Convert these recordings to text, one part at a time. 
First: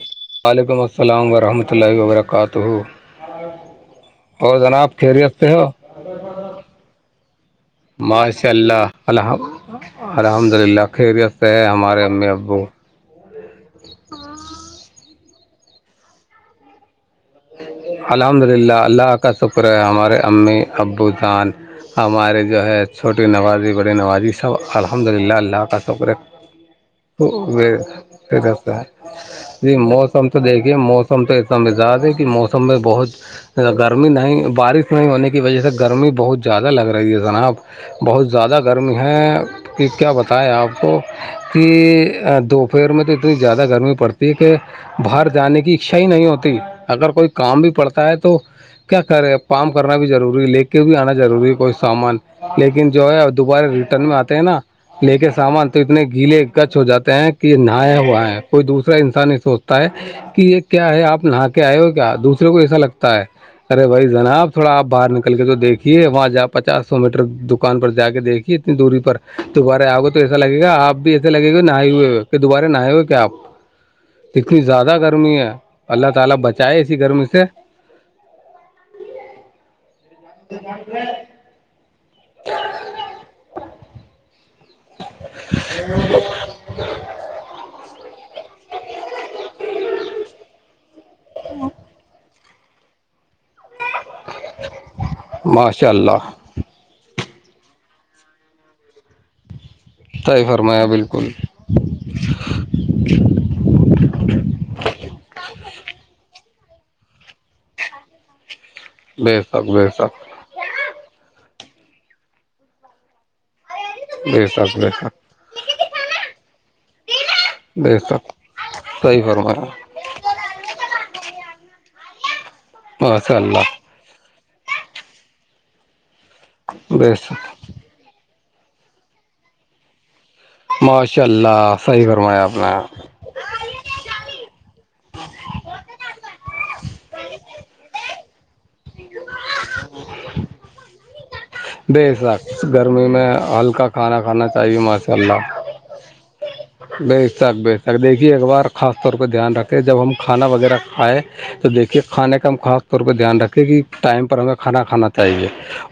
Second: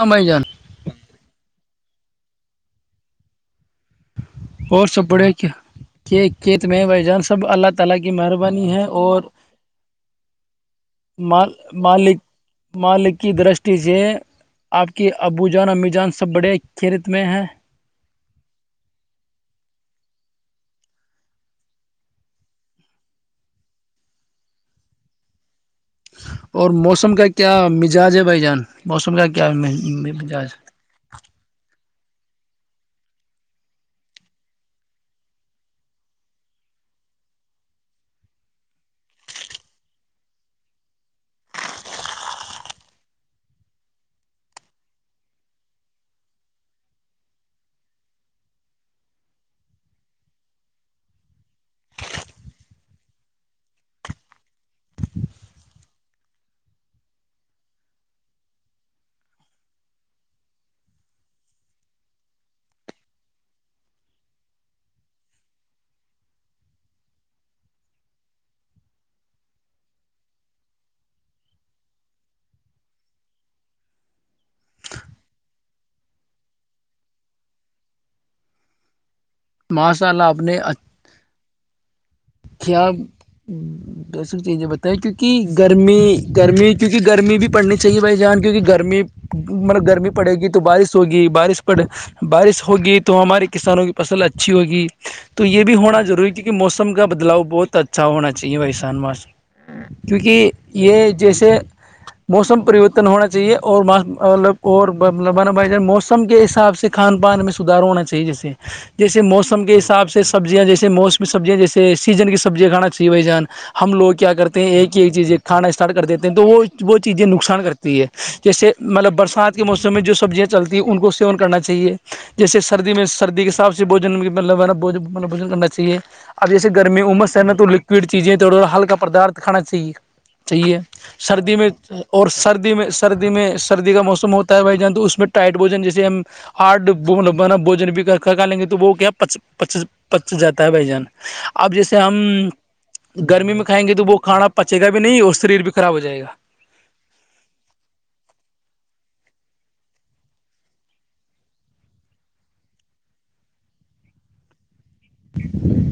سمج جا [unintelligible] وعلیکم السلام ورحمۃ اللہ وبرکاتہ اور جناب سب بڑے خریتتے ہو [unintelligible] کھیت میں بھائی جان سب اللہ تعالی کی ماشاء مہربانی ہے اللہ اور الحم الحمد للہ خیریت سے ہے ہمارے امی ابو ملکی درش [unintelligible] دییے آپ کے ابو جان امی جان سب بڑے کھییرت میں ہیں [unintelligible] الحمد للہ اللہ کا شکر ہے ہمارے امی ابو جان ہمارے جو ہے چھوٹی نوازی بڑی نوازی سب الحمد للہ اللہ کا شکر ا اور موسم کا کیا مزاج ہے بھائی جان ہے موسم کا کیا جی موسم تو مزاج دیکھیے موسم [unintelligible] م پہ اتم مزاد ہے کہ موسم میں بہت [unintelligible] گرمی نہیں بارش نہیں ہونے کی وجہ سے گرمی بہت زیادہ لگ رہی ہے جناب بہت زیادہ گرم ہے کہ کیا بتائیں آپ کو [unintelligible] کہ دوپہر میں تو اتنی زیادہ گرمی پڑتی ہے کہ باہر جانے کی اچھا ہی نہیں ہوتی اگر کوئی کام بھی پڑتا ہے تو کیا کرے پم کرنا بھی ضروری لے کے بھی آنا ضروری ہے کوئی سامان [unintelligible] لیکن جو ہے دوبارہ ریٹرن میں آتے ہیں نا لے کے سامان تو اتنے گیلے گچ ہو جاتے ہیں کہ یہ نہایا ہوا ہے کوئی دوسرا انسان ہی سوچتا ہے کہ یہ کیا ہے آپ نہا کے آئے ہو کیا دوسرے کو ایسا لگتا ہے ارے بھائی جناب تھوڑا آپ باہر نکل کے تو دیکھیے وہاں جا پچاس سو میٹر دکان پر جا کے دیکھیے اتنی دوری پر دوبارہ آ گے تو ایسا لگے گاپ بھی ایسے لگے گئے نہئے ہوئے کہ دوبارہ نہ ہوئے کیا آ [unintelligible] [inaudible] اتنی زیادہ گرمی ہے تعالا بچائے اسی گرمی سے [unintelligible] ماشاء اللہ اپنے اھ [unintelligible] خیا دو س چی یہ بتائیں کیونکہ گرمی گرمی [unintelligible] کیونکہ گرمی بھی پڑنی چاہیے بھائی جان کیونکہ گرمی مطلب گرمی پڑے گی تو بارش ہوگی بارش پڑے بارش ہوگی تو ہمارے کسانوں کی فصل اچھی ہوگی تو یہ بھی ماشاء ہونا اللہ ضروری کیون کہ موسم موسم کا بدلاؤ بہت اچھا ہونا چاہیے وشان موسم صحیح کیونکہ فرمایا یہ بالکل جیسے موسم پرریورتن ہونا چاہیے اور اوربانا بھائی جان موسم کے حساب سے خھان پان میں سھار ہونا چاہیے جیسے جیسے بے موسم شک کے بے حساب شک سے سبزیا جیسے موسمی سبزیاں جیس سیزن کی سبزیاں کھا چاہی بائی جان ہم لوگ کیا بے کرتے ہیں شک بے ایک ایک شک چیزیں کھانا اسٹارٹ کر دیتے ہیں تو وہ وہ چیزیں نقصان کرتے بے ہیں ہوتی ہے شک جیسے مطلب صحیح برسات فرمایا کے موسم میں جو سبزیاں چلتی ہیں ان کو سیون کرنا چاہیے جیسے سردی میں ماشاء سردی کے اللہ حساب سے بوجن مطلبا ملبھوج کرنا چاہیے اب جیے گرمی بے عمس سنت شک تو لکھ کے پیٹ چیزیں تھوڑا ہلکا پدارتھ کھا چاہیے چاہیے ماشاء سردی میں اللہ صحیح اور فرمایا آپ نے سردی میں سردی سی میں سردی کا موسم ہوتا ہے بھائی جان تو اس میں ٹائٹ بوجن جیے ہم آٹھ با بوجن بھی کرا لیں گے تو وہ کیاس پچیس جاتا ہے بھائی جان اب جیسے بے ہم شک گرمی گرمی میں کھائیں ہلکا گے تو وہ کھانا چاہیے پچے گا بھی ماشاء نہیں اور اللہ شریر بھی خراب ہو جائے گا بے شک بے شک دیکھیے ایک بار خاص طور پہ دھیان رکھے جب ہم کھانا وغیرہ کھائے تو دیکھیے کھانے کا ہم خاص طور پہ دھیان رکھھیے کہ ٹائم ہمیں کانا کھانا چے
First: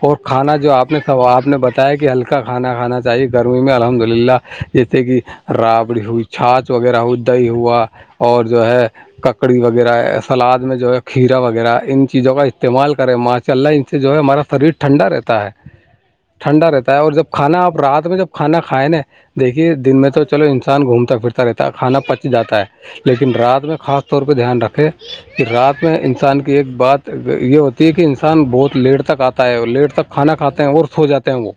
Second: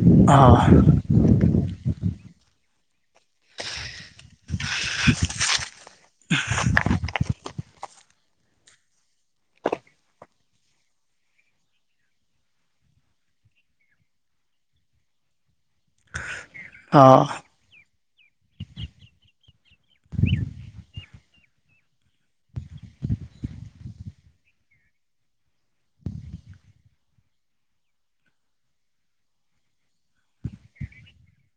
اور کھانا جو ہاں آپ نے آپ نے بتایا کہ ہلکا کھانا کھانا جاہیے گرمی میں الحمد للہ جیسے کہ رابڑی ہوئی چھاچھ وغیرہ ہوئی دہی ہوا اور جو ہے ککڑی وغیرہ سلاد میں جو ہے کھیرا وغیرہ ان چیزوں کا استعمال کریں ماچ چل رہ ہے ان سے جو ہے ہمارا شریر ٹھنڈا رہتا ہے [inaudible] ٹھنڈا رہتا ہے اور ہاں جب کھانا آپ رات میں جب کھانا کھائےیں نا دیکھیے دن میں تو چلو انسان گھومتا پھرتا رہتا ہے کھانا پچ جاتا ہے لیکن رات میں خاص طور پہ دھیان رکھے کہ رات میں انسان کی ایک بات یہ ہوتی ہے کہ انسان بہت لیٹ تک آتا ہے اور لیٹ تک کھانا کات ہیں اور سھو جاتے ہیں وہ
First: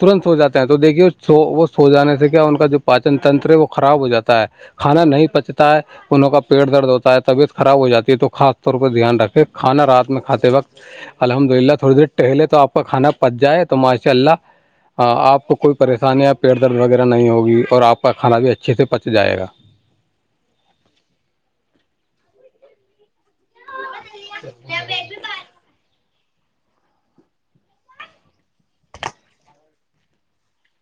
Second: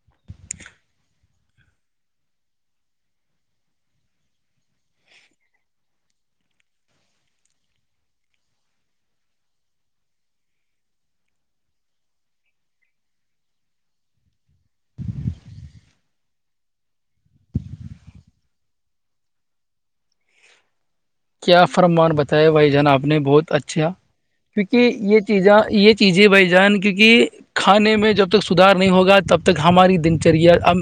ترنت سو جاتے ہیں تو دیکھیے وہ سو جانے سے کیا ان کا جو پاچن تنتر ہے وہ خراب ہو جاتا ہے کھانا نہیں پچتا ہے انوں کا پیٹ درد ہوتا ہے طبیعت خراب ہو جاتی ہے تو خاص طور پہ دھیان رکھے کھانا رات میں کھاتے وقت الحمد للہ تھوڑی دیر ٹہلے تو آپ کا کانا پچ جائے تو ماشاء اللہ آپ کو کوئی پریشانیاں پیٹ درد وغیرہ نہیں ہوگی اور آپ کا کھانا بھی اچھے سے پچ جائے گا کیا فرمان بتیا بھائی جان آپ نے بہت اچھا کیونکہ یہ چیزاں یہ چیزیں بھائی جان کیونکہ کھانے میں جب تک سدار نہیں ہوگا تب تک ہماری دنچریا اب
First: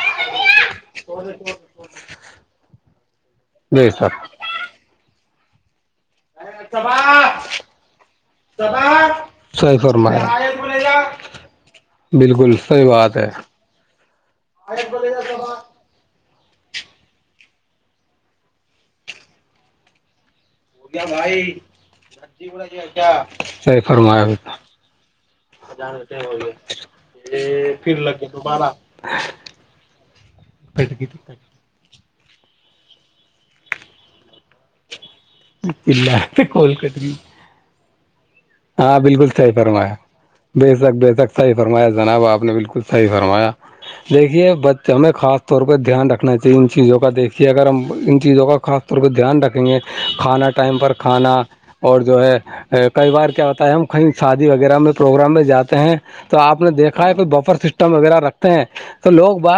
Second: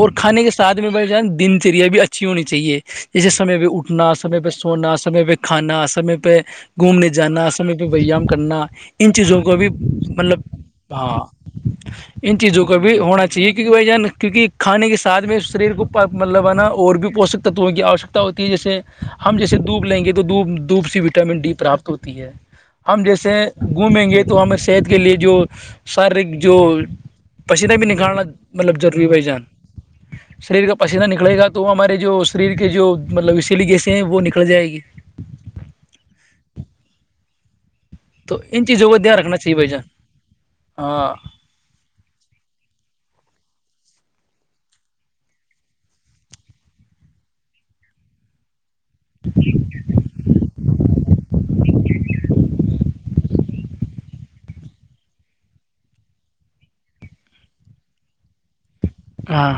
اور کھانے کے ساتھ میں نا دنچریا بھی اچھی ہونی چاہیے جیسے سمے پہ جی اٹھنا سر سمے پہ سونا سمے پہ کھانا سمے پہ پہ گھومنے جانا سمے پہ ویایام کرنا ان چیزوں کو بھی صحیح فرمایا مطلب ہاں ان بالکل چیزوں کا صحیح بھی بات ہونا ہے چاہیے کہ وجہ کیونکہ کھے کے ساتھ میں شریر کو مطلبانا اور بھی پوشک تتووں کی آوش ہوتی ہے جیسے ہم جیسے دوب لیں گے تو دوپ دوپ سی وٹامن ڈی پراپت ہوتی ہے ہم جیسے صحیح گھومیں گے فرمایا تو ہمیں صحت کے لیے جو شارییرک جو پسینہ بھی نکھالنا مطلب ضروری بھائی جان شریر کا پسیینہ نکلے گا تو ہمارے جو شریر کے جو مطلب اسی لیگیسے ہیں وہ نکل جائےیں گی کلا کولکٹری تو ان چیزوں کا ہاں دھیان بالکل رکھنا صحیح چاہیے بھائی فرمایا جان بے شک بے ہاں شک صحیح فرمایا جناب آپ نے بالکل صحیح فرمایا دیکھیے بچ ہمیں خاص طور پہ دھیان رکھنا چاہیے ان چیزوں کا دیکھیے اگر ہم ان چیزوں کا خاص کو دھیان رکھیں گے کھانا ٹائم پر کھانا اور جو ہے کئی بار کیا ہوتا ہے ہم کہیں شادی وغیرہ میں پروگرام میں جاتے ہیں تو آپ نے دیکھا ہے کوئی بفر سسٹم وغیرہ رکھتے ہیں تو لوگ ہاں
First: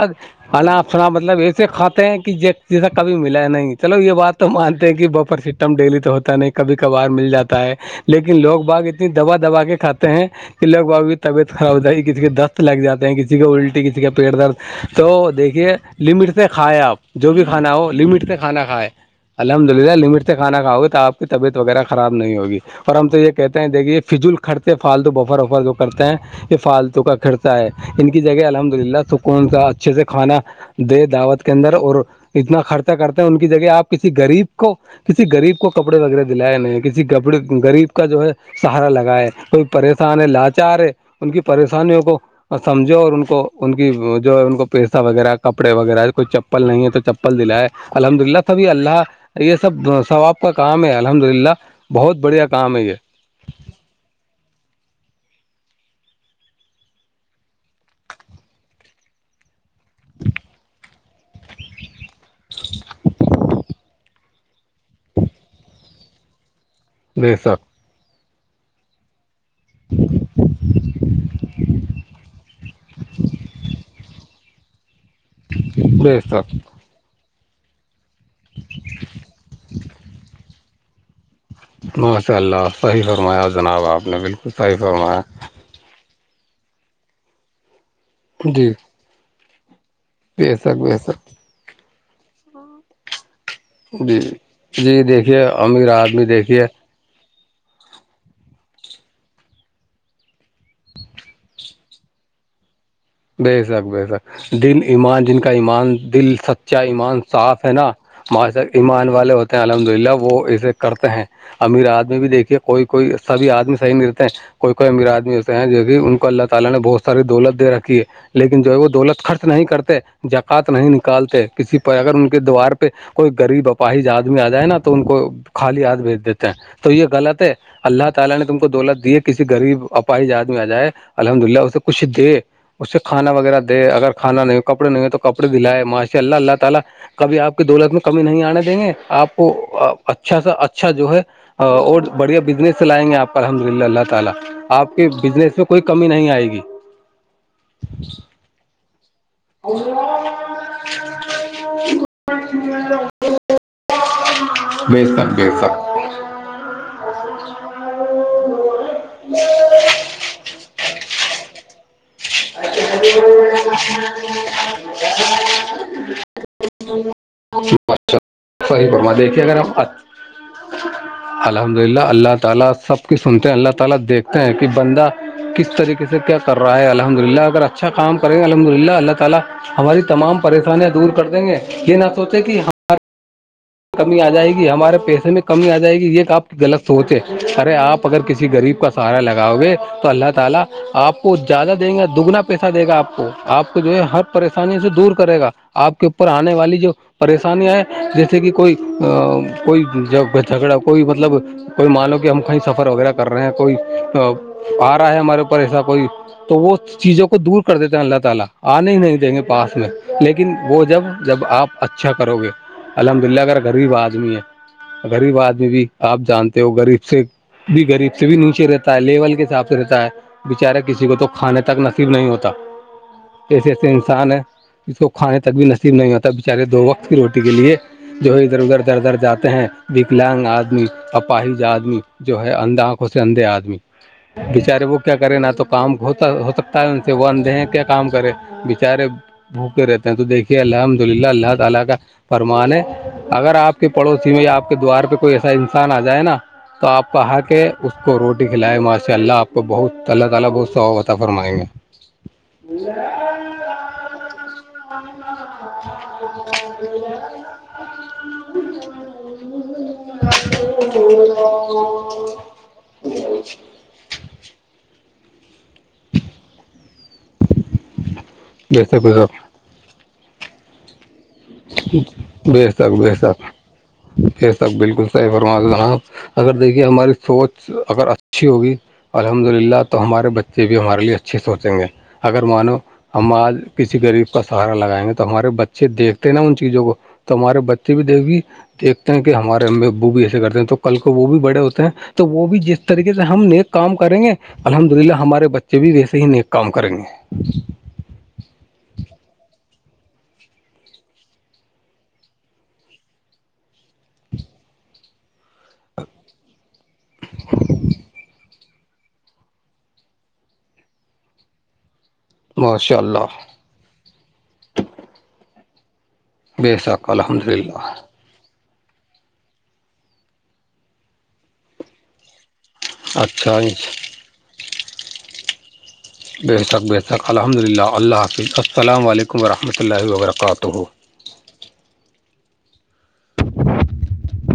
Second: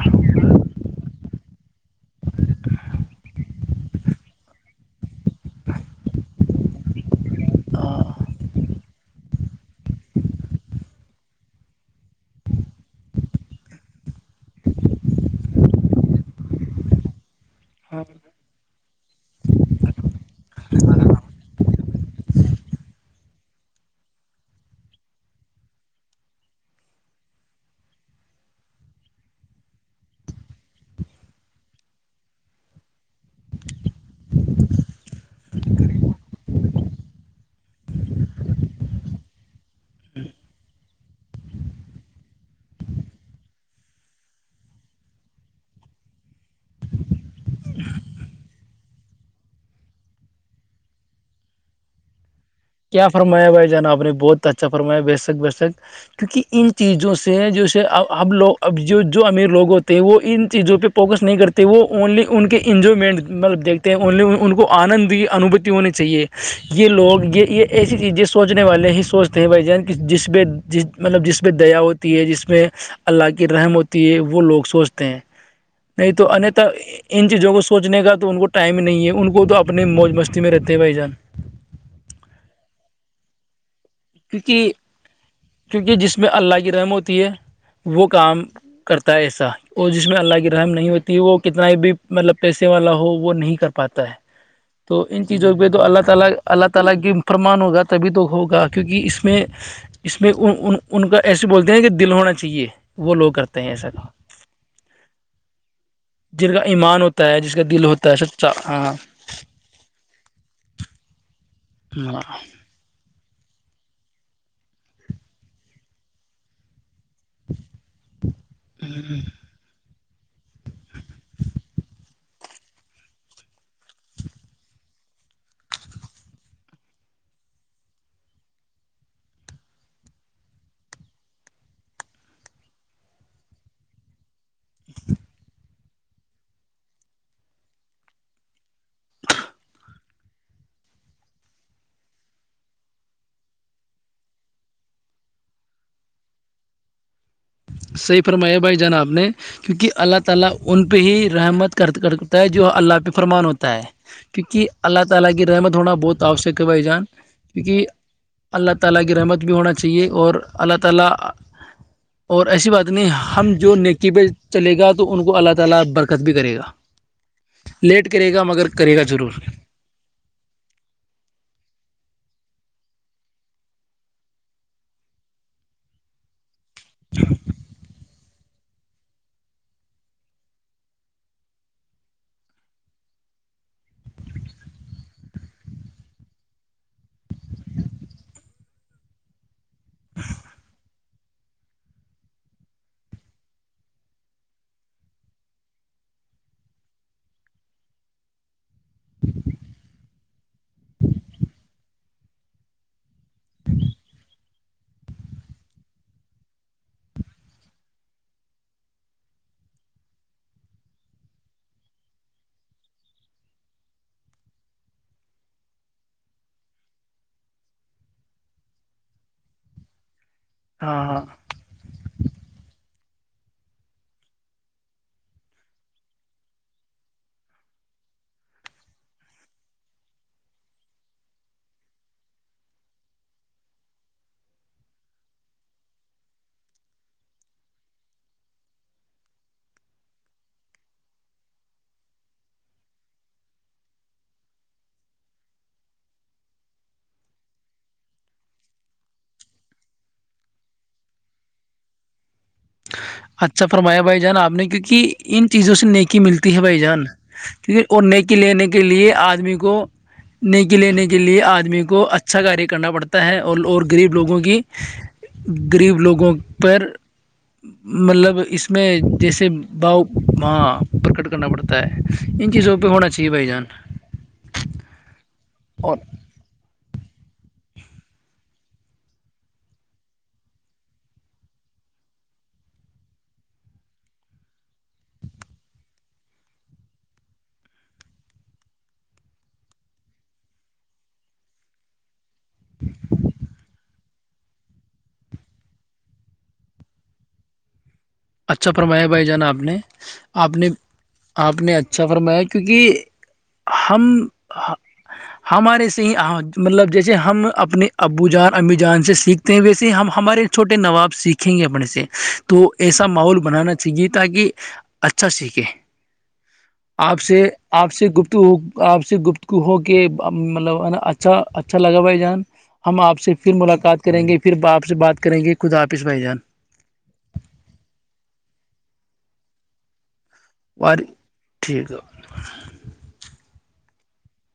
آپ سنا مطلب ایسے کھاتے ہیں کہ جیسا کبھی ملا ہے نہیں چلو یہ بات تو مانتے ہیں کہ بپر ڈیلی تو ہوتا نہیں کبھی کبھار مل جاتا ہے لیکن لوگ باغ اتنی دبا دبا کے کھاتے ہیں کہ لگ اب کی طبیعت خراب ہو ہے کسی کے دست لگ جاتے ہیں کسی کا الٹی کسی کا پیٹ درد تو دیکھیے لمٹ سے کھائے آپ جو بھی کھانا ہو ہاں لمٹ سے کھانا کھائے الحمد للہ لمٹ سے کھانا کھاؤے تو آپ کی طبعت وغیرہ خراب نہیں ہوگی اور ہم تو یہ کہتے ہیں دیکھیے فجل کھرتے فالتو بفر وفر جو کرتے ہیں یہ فالتو کا کرتا ہے ان کی جگہ الحمد للہ سکون کا اچھے سے کھانا دے دعوت کے اندر اور اتنا خرچہ کرتے ہیں ان کی جگہ آپ کسی غریب کو کسی غریب کو کپڑے وغیرہ دلائے نہیں کسی گبڑے غریب کا جو ہے سہارا لگائے کوئی پریشان ہے لاچار ہے ان کی پریشانیوں کو اور سمجھو اور ان کو ان کی جو ان کو پیسہ وغیرہ کپڑے وغیرہ کوئی چپل نہیں ہے تو چپل دلائے الحمد للہ تبھی اللہ یہ سب سب آپ کا کام ہے الحمد للہ بہت بڑھیا کام یہ کیا فرمایا بھائی جان آپ نے بہت اچھا فرمایا بےشک بےشک کیونکہ ان چیزوں سے جیسے اب لوگ اب جو جو امیر لوگ ہوتے ہیں وہ ان چیزوں پہ فوکس نہیں کرتے تو وہ اونلی ان کے انجوائمنٹ مطلب دیکھتے ہیں اونلی ان کو آنند انوبھتی ہونی چاہیے یہ لوگ بے یہ یہ شک ایسی چیز سوچنے والے ہی سوچ ہیں بھائی جان جس پہ جس مطلب جس پہ دیا ہوتی ہے جس میںہ اللہ کی رحم ہوتی ہے وہ لوگ سوچتے ہیں نہیں بے تو شک انیہتا ان چیزوں کو سوچنے کا تو ان کو ٹائم نہیں ہے ان کو تو اپنے موج مستی میں رہتے ہیں بھائی جان ماشاء اللہ صحیح فرمایا جناب آپ نے بالکل کیونکہ صحیح فرمایا کیونکہ جس میں اللہ کی رحم ہوتی ہے وہ کام جی کرتا ہے ایسا اور جس میں اللہ کی بے رحم شک نہیں بے ہوتی وہ شک کتنا بھی مطلب پیسے والا ہو وہ نہیں کر پاتا ہے جی جی تو ان دیکھیے چیزوں پہ تو امیر اللہ تعالی آدمی دیکھیے اللہ تعالی کی فرمان ہوگا تبھی تو ہوگا کہ کیونکہ اس میں اس میں ان کا ایسے بولتے ہیں کہ دل ہونا چاہیے وہ لوگ بے کرتے ہیں شک ایسا بے شک دل ایمان جن کا ایمان دل جن کا سچا ایمان ہوتا جس کا صاف ہے دل نا ہوتا سچا مج تک ہاں ایمان والے ہوتے ہیں الحمد للہ وہ اسے کرتے ہیں امیر آت میں بھی ہاں دیکھیے کوئی بھی کوئی سب آدمی صیح نہیںتے ہیں کوئی کوئی امیر آدمی ہوتے ہیں جو کہ ان کو اللہ تعالی نے بہت ساری دولت دے رکھی ہے لیکن جو ہے وہ دولت خرچ نہیں کرتے جکات نہیں نکالتے کسی پر اگر ان کے دیوار پہ کوئی غریب اپاہی آدمی آ جائے نا تو ان کو خالی ہاتھ بھیج دیتے ہیں تو یہ غلط ہے اللہ تعالی نے تم کو دولت دی کسی غریب پائی جات میں آ جائے الحمد للہ اسے کچھ دے اس سے کانا وغیرہ دے اگر کھانا نہیں ہو کپڑے نہیں ہو تو کپڑے دلائے معاشی اللہ اللہ تعالی کبھی آپ کی دولت میں کمی نہیں آنے دیں گے آپ کو اچھا سا اچھا جو ہے اور بڑیا بزنس چلائیں گے آپ الحمد للہ اللہ تعالی آپ کے بزنس میں کوئی کمی نہیں آئے گی صحیح فرمایا بھائی جان آپ نے کیونکہ اللہ تعالی ان پہ ہی رحمت کر کرتا ہے جو اللہ پہ فرمان ہوتا ہے کیونکہ اللہ بے تعالی شک کی بے رحمت ہونا بہت آوشک ہے بھائی جان کیونکہ اللہ تعالی کی رحمت بھی ہونا چاہیے اور اللہ تعالی اور ایسی بات اچھا نہیں ہم جو نیکی پہ چلے گا تو ان کو اللہ تعالی برکت بھی کرے گا لیٹ کرے گا مگر صحیح کرے گا بما ضرور دیکھیے اگر ہم الحمد للہ اللہ تعالی سب کی سنتے ہیں اللہ تعالی دیکھتے ہیں کہ بندہ کس طریقے سے کیا کر رہا ہے الحمد للہ اگر اچھا کام یں الحمد للہ اللہ تعالی ہماری تمام پریشانیاں دور کر دیں گے یہ نہ سوچیں کہ ہم کمی آ جائے گی ہمارے پیسے میں کمی آ جائے گی یہ آپ کی غلط سوچ ہے ارے آپ اگر کسی غریب کا سارا لگاؤ گے تو اللہ تعالی آپ کو زیادہ دیں گے دگنا پیسہ دے گ آپ کو آپ کو جو ہے ہر پریشانی سے دور کرے گا آپ کے اوپر آنے والی جو پریشانییاں ہیں کہ کوئی کوئی جھگڑا کوئی مطلب کوئی مان لو کہ ہم کہیں سفر وغیرہ کا کر رہے ہیں کوئی آ رہا ہے ہمارے اوپر ایسا کوئی تو وہ چیزوں کو دور کر دیتے ہیں اللہ تعالی آنے ہی نہیں دیں گے پاس میں لیکن وہ جب جب آپ اچھا کرو گے الحمد للہ اگر غریب آدمی ہے غریب آدمی بھی آپ جانتے ہو غریب سے بھی غریب سے بھی نیچے رہتا ہے لیول کے حساب سے رہتا ہے بچارا ہاں کسی کو ہاں تو کھانے تک نہ نہیں ہوتا ایسے ایسے انسان ہے جس کو کھانے تک بھی نصیب نہیں ہوتا بچارے دو وقت کی روٹی کے لیے جو ادھر ادھر دھر ادھر جاتے ہیں وکلگ آدمی اپاہج آدمی جو ہے اندا آنکھوں سے اندھے آدمی بچارے وہ کیا کرے نہ تو کام ہوتا ہو سکتا ہے ان سے وہ اندے ہیں کیا کام کرے بیچارے منہ پہ رہتے ہیں تو دیکھیں الحمدللہ اللہ تعالی کا فرمان ہے اگر آپ کے پڑوسی میں یا آپ کے دووار پہ کوئی ایسا انسان آ جائے نا اپ کا حق ہے اس کو روٹی کھلائے ماشاءاللہ اپ کو بہت اللہ تعالی بہت س عطا فرمائے گا [inaudible] ج اچھا فرمایا بھائی جان آپ نے کیوںک ان چیزوں سے نیکی ملتی ہے بھائی جان ٹھیک ہے اور نیکی لینے کے لیے آدمی کو نیکی لینے کے لیے آدمی کو اچا اچھا کاریہ کرنا پڑتا ہے اور اور غریب لوگوں کی غریب لوگوں پر مطلب اس بے میں شک بے شک جیسے باؤ وہاں پرکٹ کرنا پڑتا ہے ان بے چیزوں پہ شک ہونا بے چاہیے شک بھائی جان یہ سب بالکل صحیح فرما اور جناب اگر دیکھیے ہماری سوچ اگر اچھی ہوگی الحمد للہ تو ہمارے بچے بھی ہمارے لیے اچھے سوچیں گے اگر مانو ہم آج کسی غریب کا سہارا لگائیں گے تو ہمارے بچے دیکھ نا ان چیزوں کو ت ہمارے بچے بھی دیک گی دیکھتے ہیں کہ ہمارے ابو بھی ایسے کرتے ہیں تو کل کو وہ بھی بڑے ہوتے ہیں تو وہ بھی جس طریقے سے ہم نیک کام کریں گے الحمد للہ ہمارے بچے بھی ویسے ہی نیک کام کریں گے اچھا فرمایا بھائی جان آپ نے آپ نے آپ نے اچھا فرمایا کیونکہ ہم ہمارے ص ہی مطلب جیسے ہم اپنے ابو جان امی جان سے سیکھتے ہیں ویسے ہی ہمارے چھوٹے نواب سیکھیں گے اپنے سے تو ماشاء ایسا اللہ ماحول بنا بنانا چاہیے تاکہ اچھا سیکھے بے شک آپ سے الحمد آپ للہ سے گپت ہو آپ سے گپت کو ہو کے مطلبا اچھا اچھا لگا بھائی جان ہم آپ سے پھر اچھا ملاقات کریں گے پھر ب آپ سے بات کریں گے خود آاپس بھائی جان بے ح تک ب تک الحمد للہ اللہ حافظ السلام علیکم رحمۃ اللہ و برکاتہ اور ٹھیک ہے [inaudible]